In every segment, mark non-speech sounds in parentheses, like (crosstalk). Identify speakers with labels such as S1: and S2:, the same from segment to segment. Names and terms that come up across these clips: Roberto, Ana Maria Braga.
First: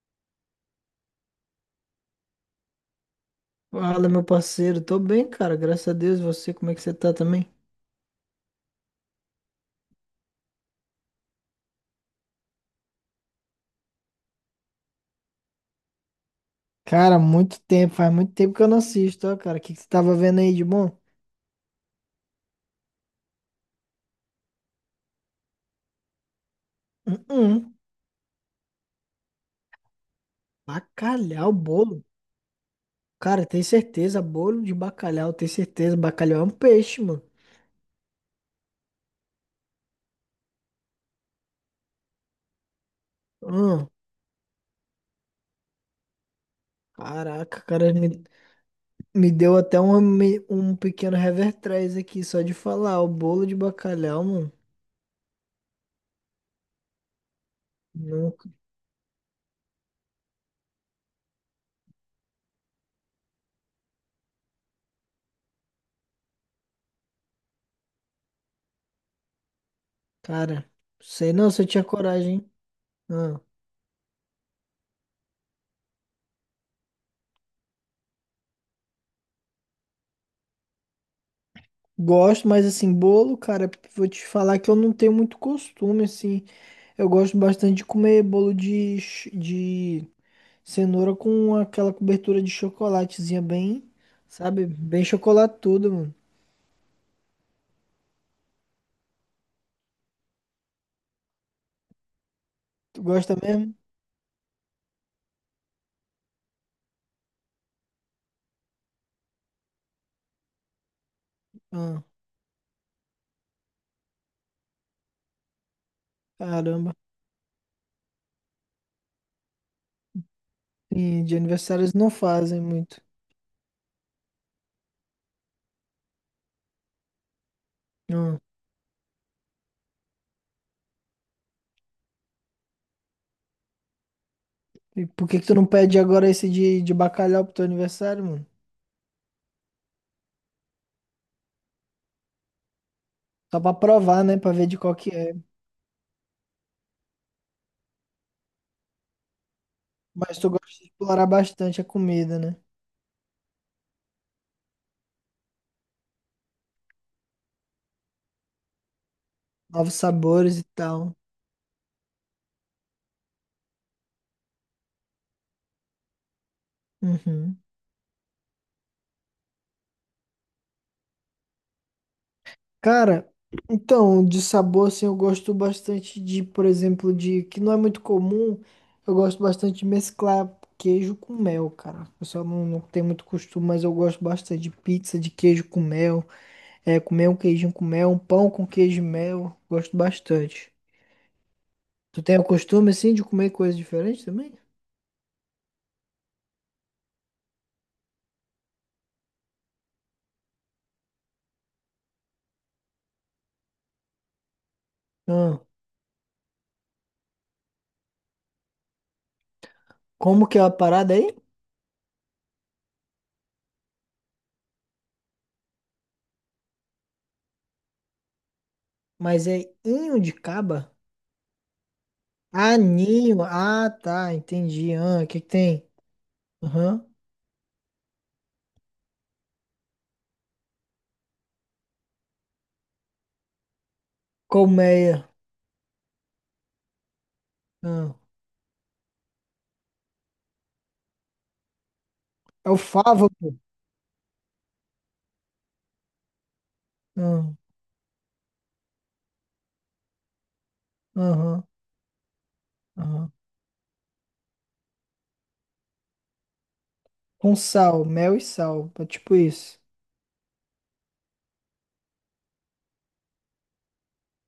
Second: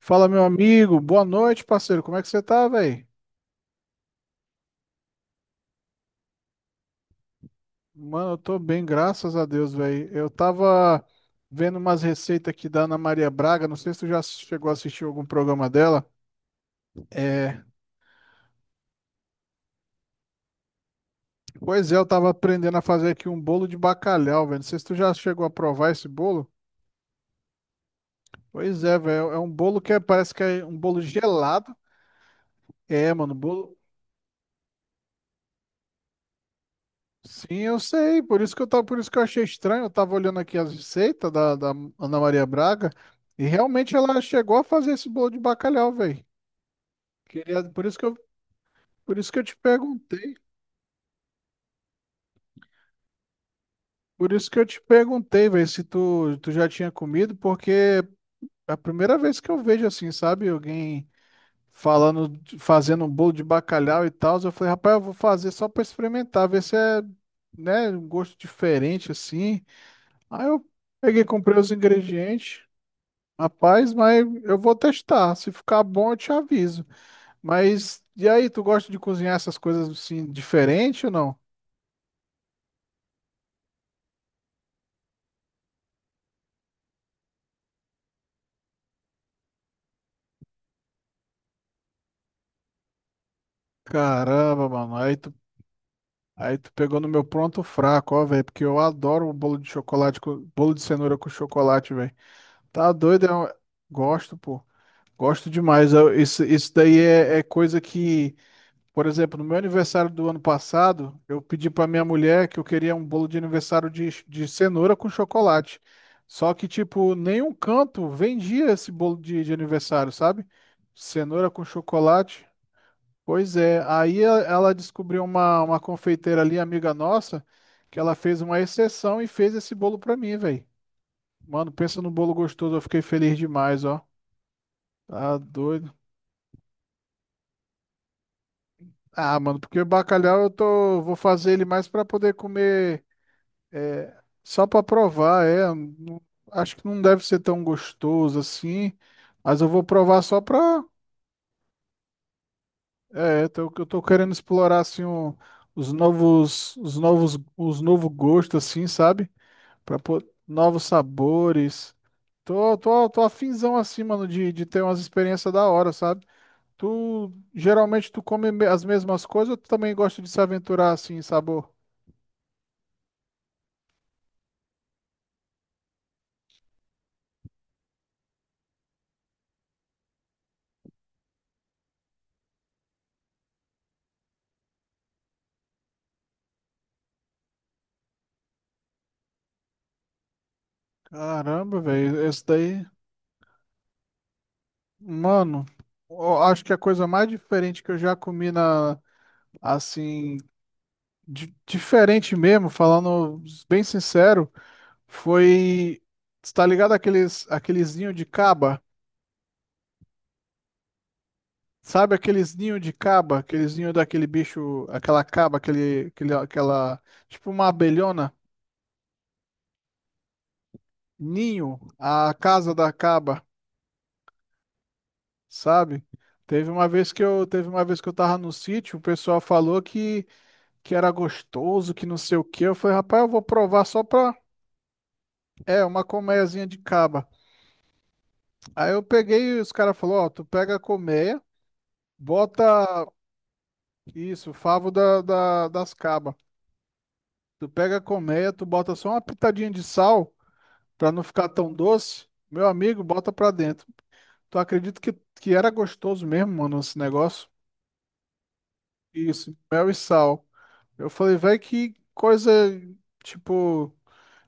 S1: Fala, meu amigo. Boa noite, parceiro. Como é que você tá, velho?
S2: Fala, meu parceiro. Tô bem, cara. Graças a Deus. E você, como é que você tá também?
S1: Mano, eu tô bem, graças a Deus, velho. Eu tava vendo umas receitas aqui da Ana Maria Braga. Não sei se tu já chegou a assistir algum programa dela.
S2: Cara, muito
S1: É,
S2: tempo, faz muito tempo que eu não assisto, ó, cara. O que que você tava vendo aí de bom?
S1: pois é, eu tava aprendendo a fazer aqui um bolo de bacalhau, velho. Não sei se tu já chegou a provar esse bolo.
S2: Hum.
S1: Pois é, velho. É um bolo parece que é um bolo
S2: Bacalhau,
S1: gelado.
S2: bolo.
S1: É, mano,
S2: Cara, tem
S1: bolo.
S2: certeza. Bolo de bacalhau, tem certeza. Bacalhau é um peixe, mano.
S1: Sim, eu sei, por isso que eu achei estranho, eu tava olhando aqui as receitas da Ana Maria Braga e
S2: Hum.
S1: realmente ela chegou a fazer esse bolo de bacalhau, velho.
S2: Caraca,
S1: Queria, por
S2: cara,
S1: isso que eu,
S2: me,
S1: por isso
S2: me
S1: que eu te
S2: deu até um,
S1: perguntei,
S2: me- um pequeno revertrés aqui, só de falar. O bolo de bacalhau,
S1: por isso
S2: mano.
S1: que eu te perguntei, velho, se tu já tinha comido, porque é
S2: Nunca.
S1: a primeira vez que eu vejo assim, sabe, alguém fazendo um bolo de bacalhau e tal, eu falei, rapaz, eu vou fazer só pra experimentar, ver se é, né, um gosto diferente assim. Aí
S2: Cara,
S1: eu peguei,
S2: sei não
S1: comprei
S2: se eu
S1: os
S2: tinha coragem, hein?
S1: ingredientes.
S2: Hum.
S1: Rapaz, mas eu vou testar. Se ficar bom, eu te aviso. Mas e aí, tu gosta de cozinhar essas coisas assim diferente ou não?
S2: Gosto, mas assim, bolo, cara, vou te falar que eu não tenho muito costume, assim. Eu gosto bastante de comer bolo de cenoura com aquela cobertura de chocolatezinha bem, sabe?
S1: Caramba, mano.
S2: Bem chocolatudo, mano.
S1: Aí tu pegou no meu pronto fraco, ó, velho, porque eu adoro o bolo de chocolate, bolo de cenoura com chocolate, velho. Tá
S2: Tu
S1: doido?
S2: gosta mesmo?
S1: Gosto, pô. Gosto demais. Isso daí é, coisa que Por exemplo, no meu aniversário do ano passado, eu pedi para minha
S2: Ah,
S1: mulher que eu queria um bolo de aniversário de cenoura com chocolate. Só que,
S2: caramba.
S1: tipo, nenhum canto vendia esse bolo de aniversário, sabe?
S2: Sim, de
S1: Cenoura com
S2: aniversário eles não
S1: chocolate.
S2: fazem muito.
S1: Pois é, ela descobriu uma confeiteira ali, amiga nossa, que ela
S2: Ah,
S1: fez uma exceção e fez esse bolo pra mim, velho. Mano, pensa no bolo gostoso, eu fiquei feliz demais, ó.
S2: e por
S1: Tá
S2: que que tu não
S1: doido.
S2: pede agora esse de bacalhau pro teu aniversário, mano?
S1: Ah, mano, porque o bacalhau vou fazer ele mais pra poder comer.
S2: Só pra
S1: É,
S2: provar, né? Pra
S1: só
S2: ver de
S1: para
S2: qual que é.
S1: provar, é. Acho que não deve ser tão gostoso assim, mas eu vou provar
S2: Mas
S1: só
S2: tu gosta
S1: para.
S2: de explorar bastante a comida, né?
S1: É, eu tô querendo explorar assim os novo gosto assim, sabe?
S2: Novos
S1: Para pôr
S2: sabores e
S1: novos
S2: tal.
S1: sabores. Tô afinzão assim, mano, de, ter umas experiências da hora, sabe? Tu
S2: Uhum.
S1: geralmente tu come as mesmas coisas ou tu também gosta de se aventurar assim, em sabor?
S2: Cara, então, de sabor, assim, eu gosto bastante de, por exemplo, de, que não é muito comum, eu gosto bastante de mesclar queijo com mel, cara. O pessoal não tem muito costume, mas eu gosto bastante de pizza de queijo com mel, é, comer um queijinho com mel, um pão com queijo e mel, gosto bastante.
S1: Caramba,
S2: Tu
S1: velho,
S2: tem
S1: esse
S2: o
S1: daí.
S2: costume, assim, de comer coisas diferentes também?
S1: Mano, eu acho que a coisa mais diferente que eu já comi assim, diferente mesmo, falando bem sincero,
S2: Ah,
S1: foi, tá ligado aqueles ninho de caba?
S2: como que é a parada aí?
S1: Sabe aqueles ninho de caba? Aqueles ninho daquele bicho, aquela caba, aquela, tipo uma abelhona,
S2: Mas é inho de caba?
S1: ninho, a casa
S2: Ah,
S1: da
S2: ninho,
S1: caba,
S2: ah, tá, entendi, ah, o que que tem?
S1: sabe? Teve uma
S2: Aham.
S1: vez que eu, teve uma vez que eu tava no sítio, o pessoal falou que era gostoso, que não sei o que. Eu falei, rapaz, eu vou provar só pra.
S2: Colmeia.
S1: É, uma colmeiazinha de caba.
S2: Ah,
S1: Aí eu peguei e os caras falaram: Ó, tu pega a colmeia, bota
S2: é o favo, pô.
S1: isso, o favo das cabas.
S2: Ah.
S1: Tu pega a colmeia, tu bota só uma pitadinha de sal pra não ficar
S2: Aham,
S1: tão doce. Meu amigo, bota
S2: aham.
S1: pra dentro. Tu acredita que era gostoso mesmo, mano, esse negócio?
S2: Com sal, mel e sal. É tipo
S1: Isso,
S2: isso.
S1: mel e sal. Eu falei, velho, que coisa, tipo,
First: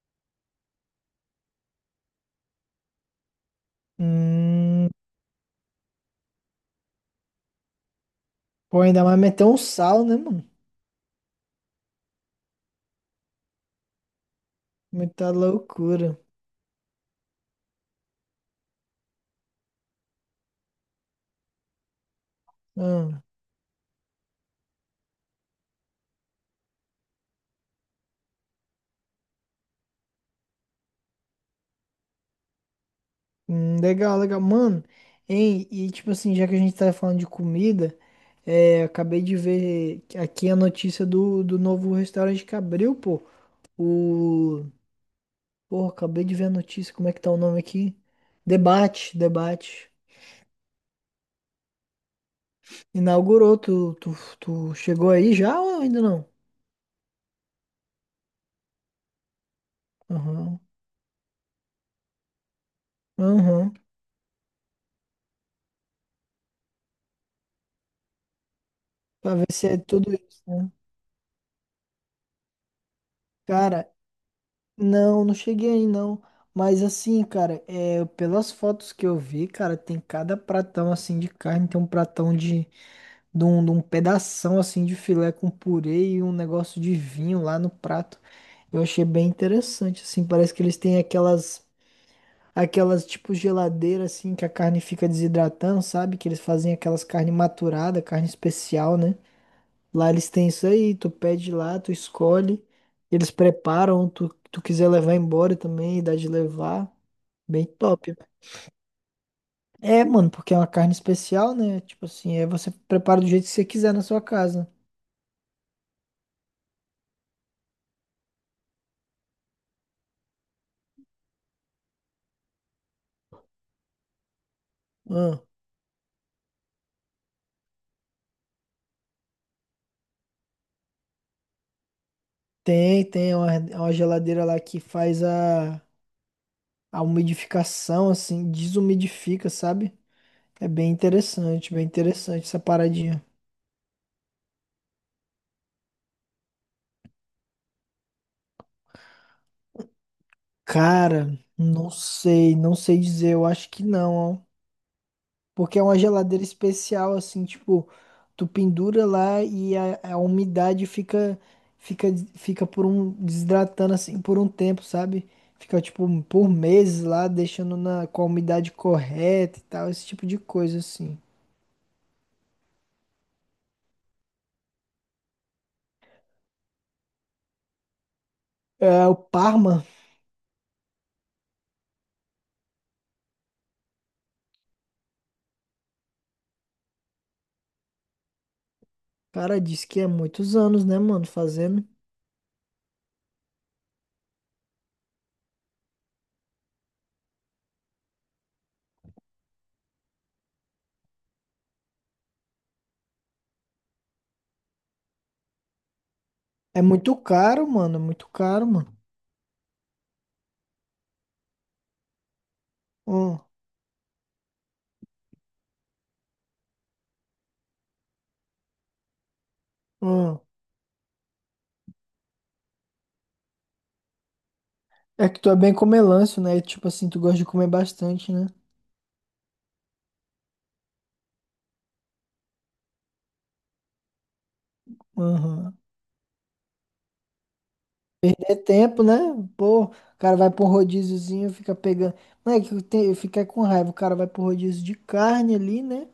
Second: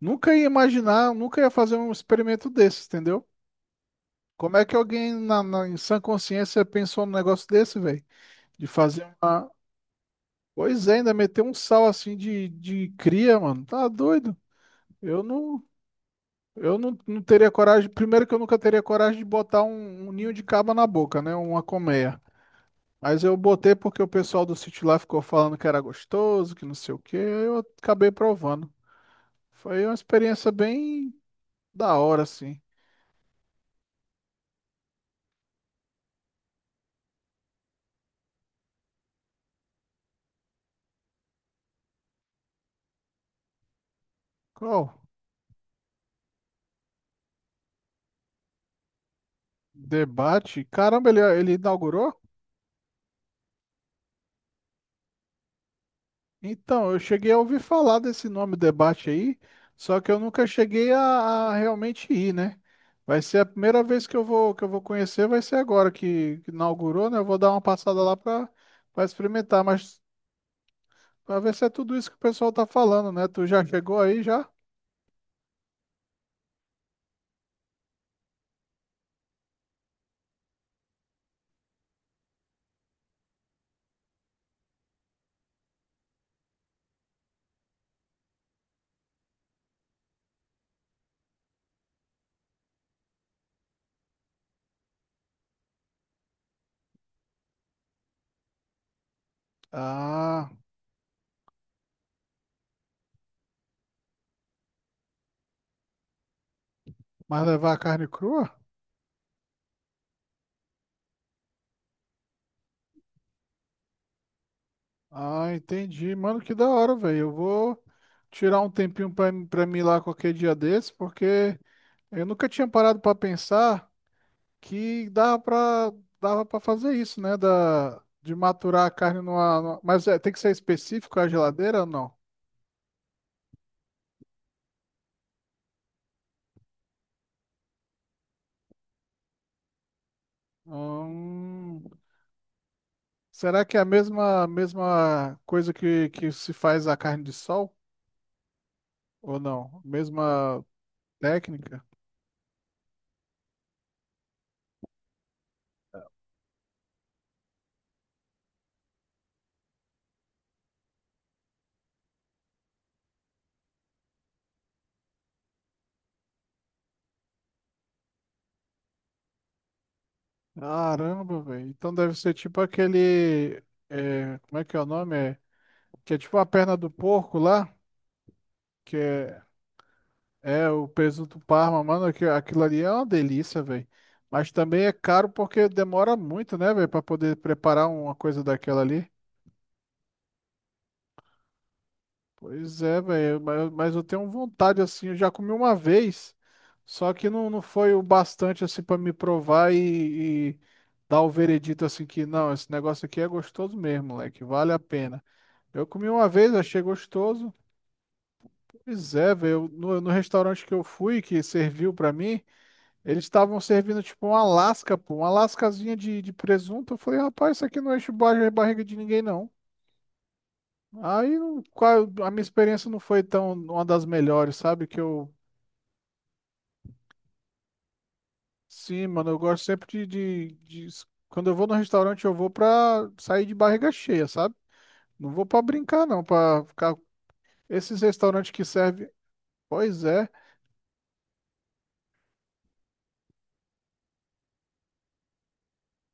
S1: nunca ia imaginar, nunca ia fazer um experimento desse, entendeu? Como é que
S2: Hum,
S1: alguém em sã consciência pensou num negócio desse, velho? De
S2: pô, ainda
S1: fazer
S2: mais meter
S1: uma.
S2: um sal, né, mano?
S1: Pois é, ainda meter um sal assim de cria, mano. Tá doido? Eu
S2: Muita
S1: não,
S2: loucura.
S1: eu não, não teria coragem. Primeiro que eu nunca teria coragem de botar um, um ninho de caba na boca, né? Uma colmeia. Mas
S2: Ah,
S1: eu botei porque o pessoal do sítio lá ficou falando que era gostoso, que não sei o quê. Aí eu acabei provando. Foi uma experiência bem da hora, assim.
S2: legal, legal. Mano, hein? E tipo assim, já que a gente tá falando de comida, é, acabei de ver aqui a notícia do novo restaurante que abriu, pô. O.
S1: Qual?
S2: Porra, acabei de ver a notícia. Como é que tá o nome aqui? Debate, debate.
S1: Debate? Caramba, ele inaugurou?
S2: Inaugurou, tu chegou aí já ou ainda não?
S1: Então, eu cheguei a ouvir falar desse nome debate aí, só que eu nunca
S2: Aham,
S1: cheguei a realmente ir, né? Vai ser a
S2: aham.
S1: primeira vez que eu vou conhecer, vai ser agora que inaugurou, né? Eu vou dar uma passada lá para
S2: Pra ver
S1: experimentar,
S2: se é
S1: mas
S2: tudo isso, né?
S1: para ver se é tudo isso que o pessoal tá falando, né? Tu já
S2: Cara,
S1: chegou aí já?
S2: não, não cheguei aí não. Mas assim, cara, é, pelas fotos que eu vi, cara, tem cada pratão assim de carne, tem um pratão de um pedação assim de filé com purê e um negócio de vinho lá no prato. Eu achei bem interessante, assim, parece que eles têm aquelas. Aquelas tipo geladeira assim que a carne fica desidratando, sabe? Que eles fazem aquelas carne maturada, carne especial, né? Lá eles têm
S1: Ah,
S2: isso aí, tu pede lá, tu escolhe, eles preparam, tu quiser levar embora também, dá de levar,
S1: mas
S2: bem
S1: levar a carne
S2: top.
S1: crua?
S2: É, mano, porque é uma carne especial, né? Tipo assim, é você prepara do jeito que você quiser na sua casa.
S1: Ah, entendi. Mano, que da hora, velho. Eu vou tirar um tempinho para mim ir lá qualquer dia desse, porque eu nunca tinha parado para pensar que dava
S2: Ah,
S1: para fazer isso, né? De maturar a carne Mas é, tem que ser específico a geladeira ou não?
S2: tem, tem uma geladeira lá que faz a umidificação, assim, desumidifica, sabe? É
S1: Hum,
S2: bem interessante essa paradinha.
S1: Será que é a mesma coisa que se faz a carne de sol? Ou não? Mesma
S2: Cara,
S1: técnica?
S2: não sei, não sei dizer, eu acho que não, ó. Porque é uma geladeira especial, assim, tipo, tu pendura lá e a umidade fica, fica por um, desidratando assim por um tempo, sabe? Fica, tipo, por meses lá, deixando na, com a umidade correta e tal, esse tipo de coisa, assim.
S1: Caramba, velho. Então deve ser tipo aquele. É, como é que é o nome? É, que é tipo a perna do porco lá. Que
S2: É, o
S1: é,
S2: Parma,
S1: É, o presunto Parma, mano, aquilo ali é uma delícia, velho. Mas também é caro porque demora muito, né, velho, pra poder preparar uma coisa daquela ali.
S2: cara, diz que é muitos anos, né, mano, fazendo.
S1: Pois é, velho, mas eu tenho vontade, assim, eu já comi uma vez, só que não, não foi o bastante, assim, pra me provar e dar o veredito, assim, que não, esse negócio aqui é gostoso mesmo, moleque, vale a pena. Eu comi uma vez, achei
S2: É muito
S1: gostoso.
S2: caro, mano, é muito caro,
S1: Pois é, velho, no restaurante que eu fui, que serviu pra mim. Eles
S2: mano.
S1: estavam servindo tipo uma lasca, pô, uma lascazinha de presunto. Eu falei, rapaz, isso aqui não enche barriga de ninguém, não.
S2: Hum.
S1: Aí não- qual- A minha experiência não foi tão uma das melhores, sabe?
S2: É que tu é bem comelâncio, né? E tipo assim, tu gosta de comer bastante, né?
S1: Sim, mano, eu gosto sempre de, quando eu vou no restaurante, eu vou pra sair de barriga cheia, sabe? Não vou pra
S2: Aham.
S1: brincar, não, pra ficar. Esses restaurantes
S2: Perder
S1: que
S2: tempo,
S1: servem,
S2: né? Pô, o
S1: pois é,
S2: cara vai pra um rodíziozinho, fica pegando. Moleque, eu fiquei com raiva. O cara vai pro rodízio de carne ali, né?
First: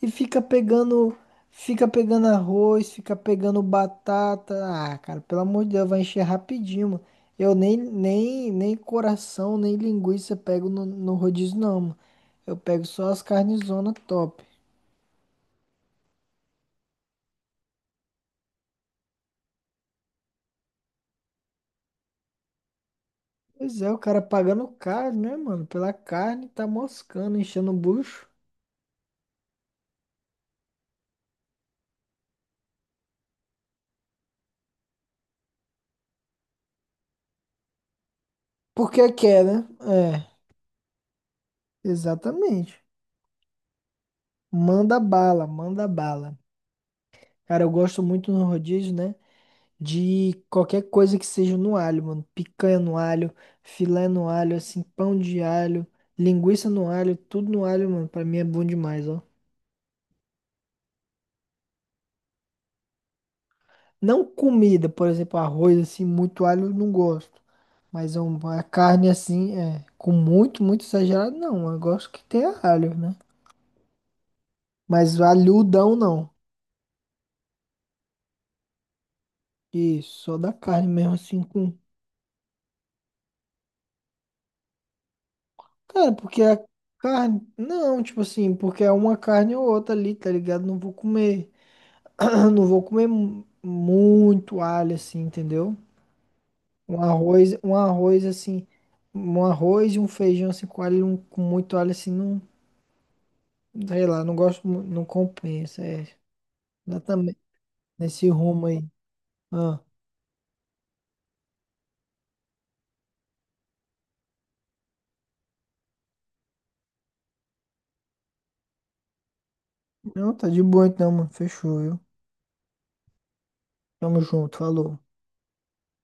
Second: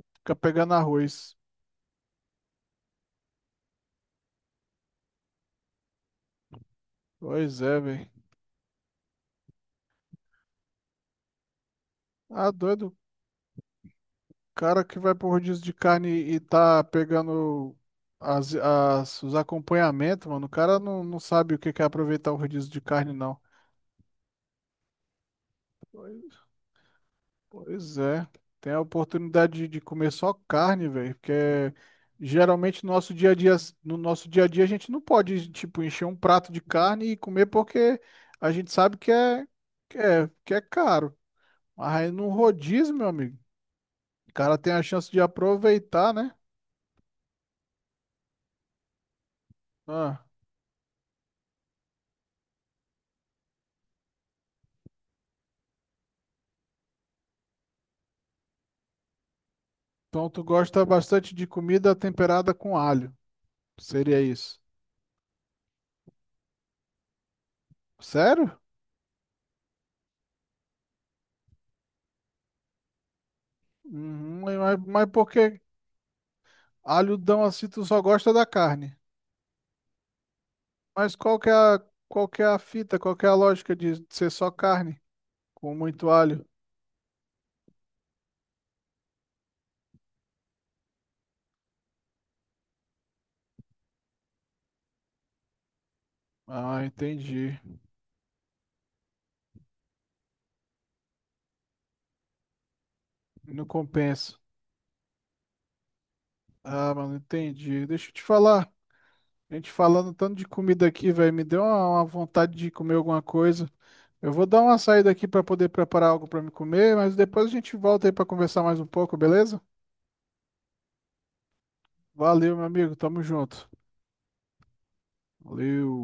S2: E
S1: fica
S2: fica
S1: pegando
S2: pegando.
S1: arroz.
S2: Fica pegando arroz, fica pegando batata. Ah, cara, pelo amor de Deus, vai encher rapidinho, mano. Eu
S1: Pois
S2: nem,
S1: é, velho.
S2: nem, nem coração, nem linguiça pego no rodízio, não, mano.
S1: Ah,
S2: Eu pego
S1: doido.
S2: só as carnes zona top.
S1: Cara que vai pro rodízio de carne e tá pegando as, os acompanhamentos, mano, o cara não, não sabe o que que é aproveitar o rodízio de carne, não.
S2: Pois é, o cara pagando caro, né, mano? Pela carne, tá moscando, enchendo o
S1: Pois
S2: bucho.
S1: é, tem a oportunidade de comer só carne, velho, porque geralmente no nosso dia a dia, no nosso dia a dia a gente não pode, tipo, encher um prato de carne e comer porque a gente sabe que
S2: Porque quer,
S1: é,
S2: né?
S1: que é, que é caro.
S2: É,
S1: Mas aí no
S2: exatamente.
S1: rodízio, meu amigo, o cara tem a
S2: Manda
S1: chance de
S2: bala, manda
S1: aproveitar, né?
S2: bala. Cara, eu gosto muito no rodízio, né?
S1: Ah.
S2: De qualquer coisa que seja no alho, mano. Picanha no alho, filé no alho, assim, pão de alho, linguiça no alho, tudo no alho, mano. Pra mim é bom demais, ó.
S1: Então tu gosta bastante de comida temperada com alho. Seria
S2: Não
S1: isso.
S2: comida, por exemplo, arroz assim, muito alho eu não gosto. Mas um,
S1: Sério?
S2: uma carne assim, é, com muito exagerado, não. Eu gosto que tenha alho, né?
S1: Uhum, mas
S2: Mas
S1: por que
S2: alhudão não.
S1: alhodão assim tu só gosta da carne?
S2: Isso, só da carne mesmo
S1: Mas
S2: assim com.
S1: qual que é a fita, qual que é a lógica de ser só carne com muito
S2: Cara, porque
S1: alho?
S2: a carne. Não, tipo assim, porque é uma carne ou outra ali, tá ligado? Não vou comer. (clears throat) Não vou comer muito alho assim, entendeu?
S1: Ah,
S2: Um arroz,
S1: entendi.
S2: um arroz assim. Um arroz e um feijão assim com alho, com muito alho assim, não.
S1: Não
S2: Sei lá, não
S1: compensa.
S2: gosto, não compensa, é.
S1: Ah,
S2: Dá
S1: mano, entendi. Deixa eu te
S2: nesse rumo
S1: falar.
S2: aí.
S1: A gente
S2: Ah,
S1: falando tanto de comida aqui, velho, me deu uma, vontade de comer alguma coisa. Eu vou dar uma saída aqui para poder preparar algo para me comer, mas depois a gente volta aí para conversar mais um pouco, beleza?
S2: não, tá de boa então, mano. Fechou, viu?
S1: Valeu, meu amigo. Tamo junto.
S2: Tamo junto, falou.
S1: Valeu.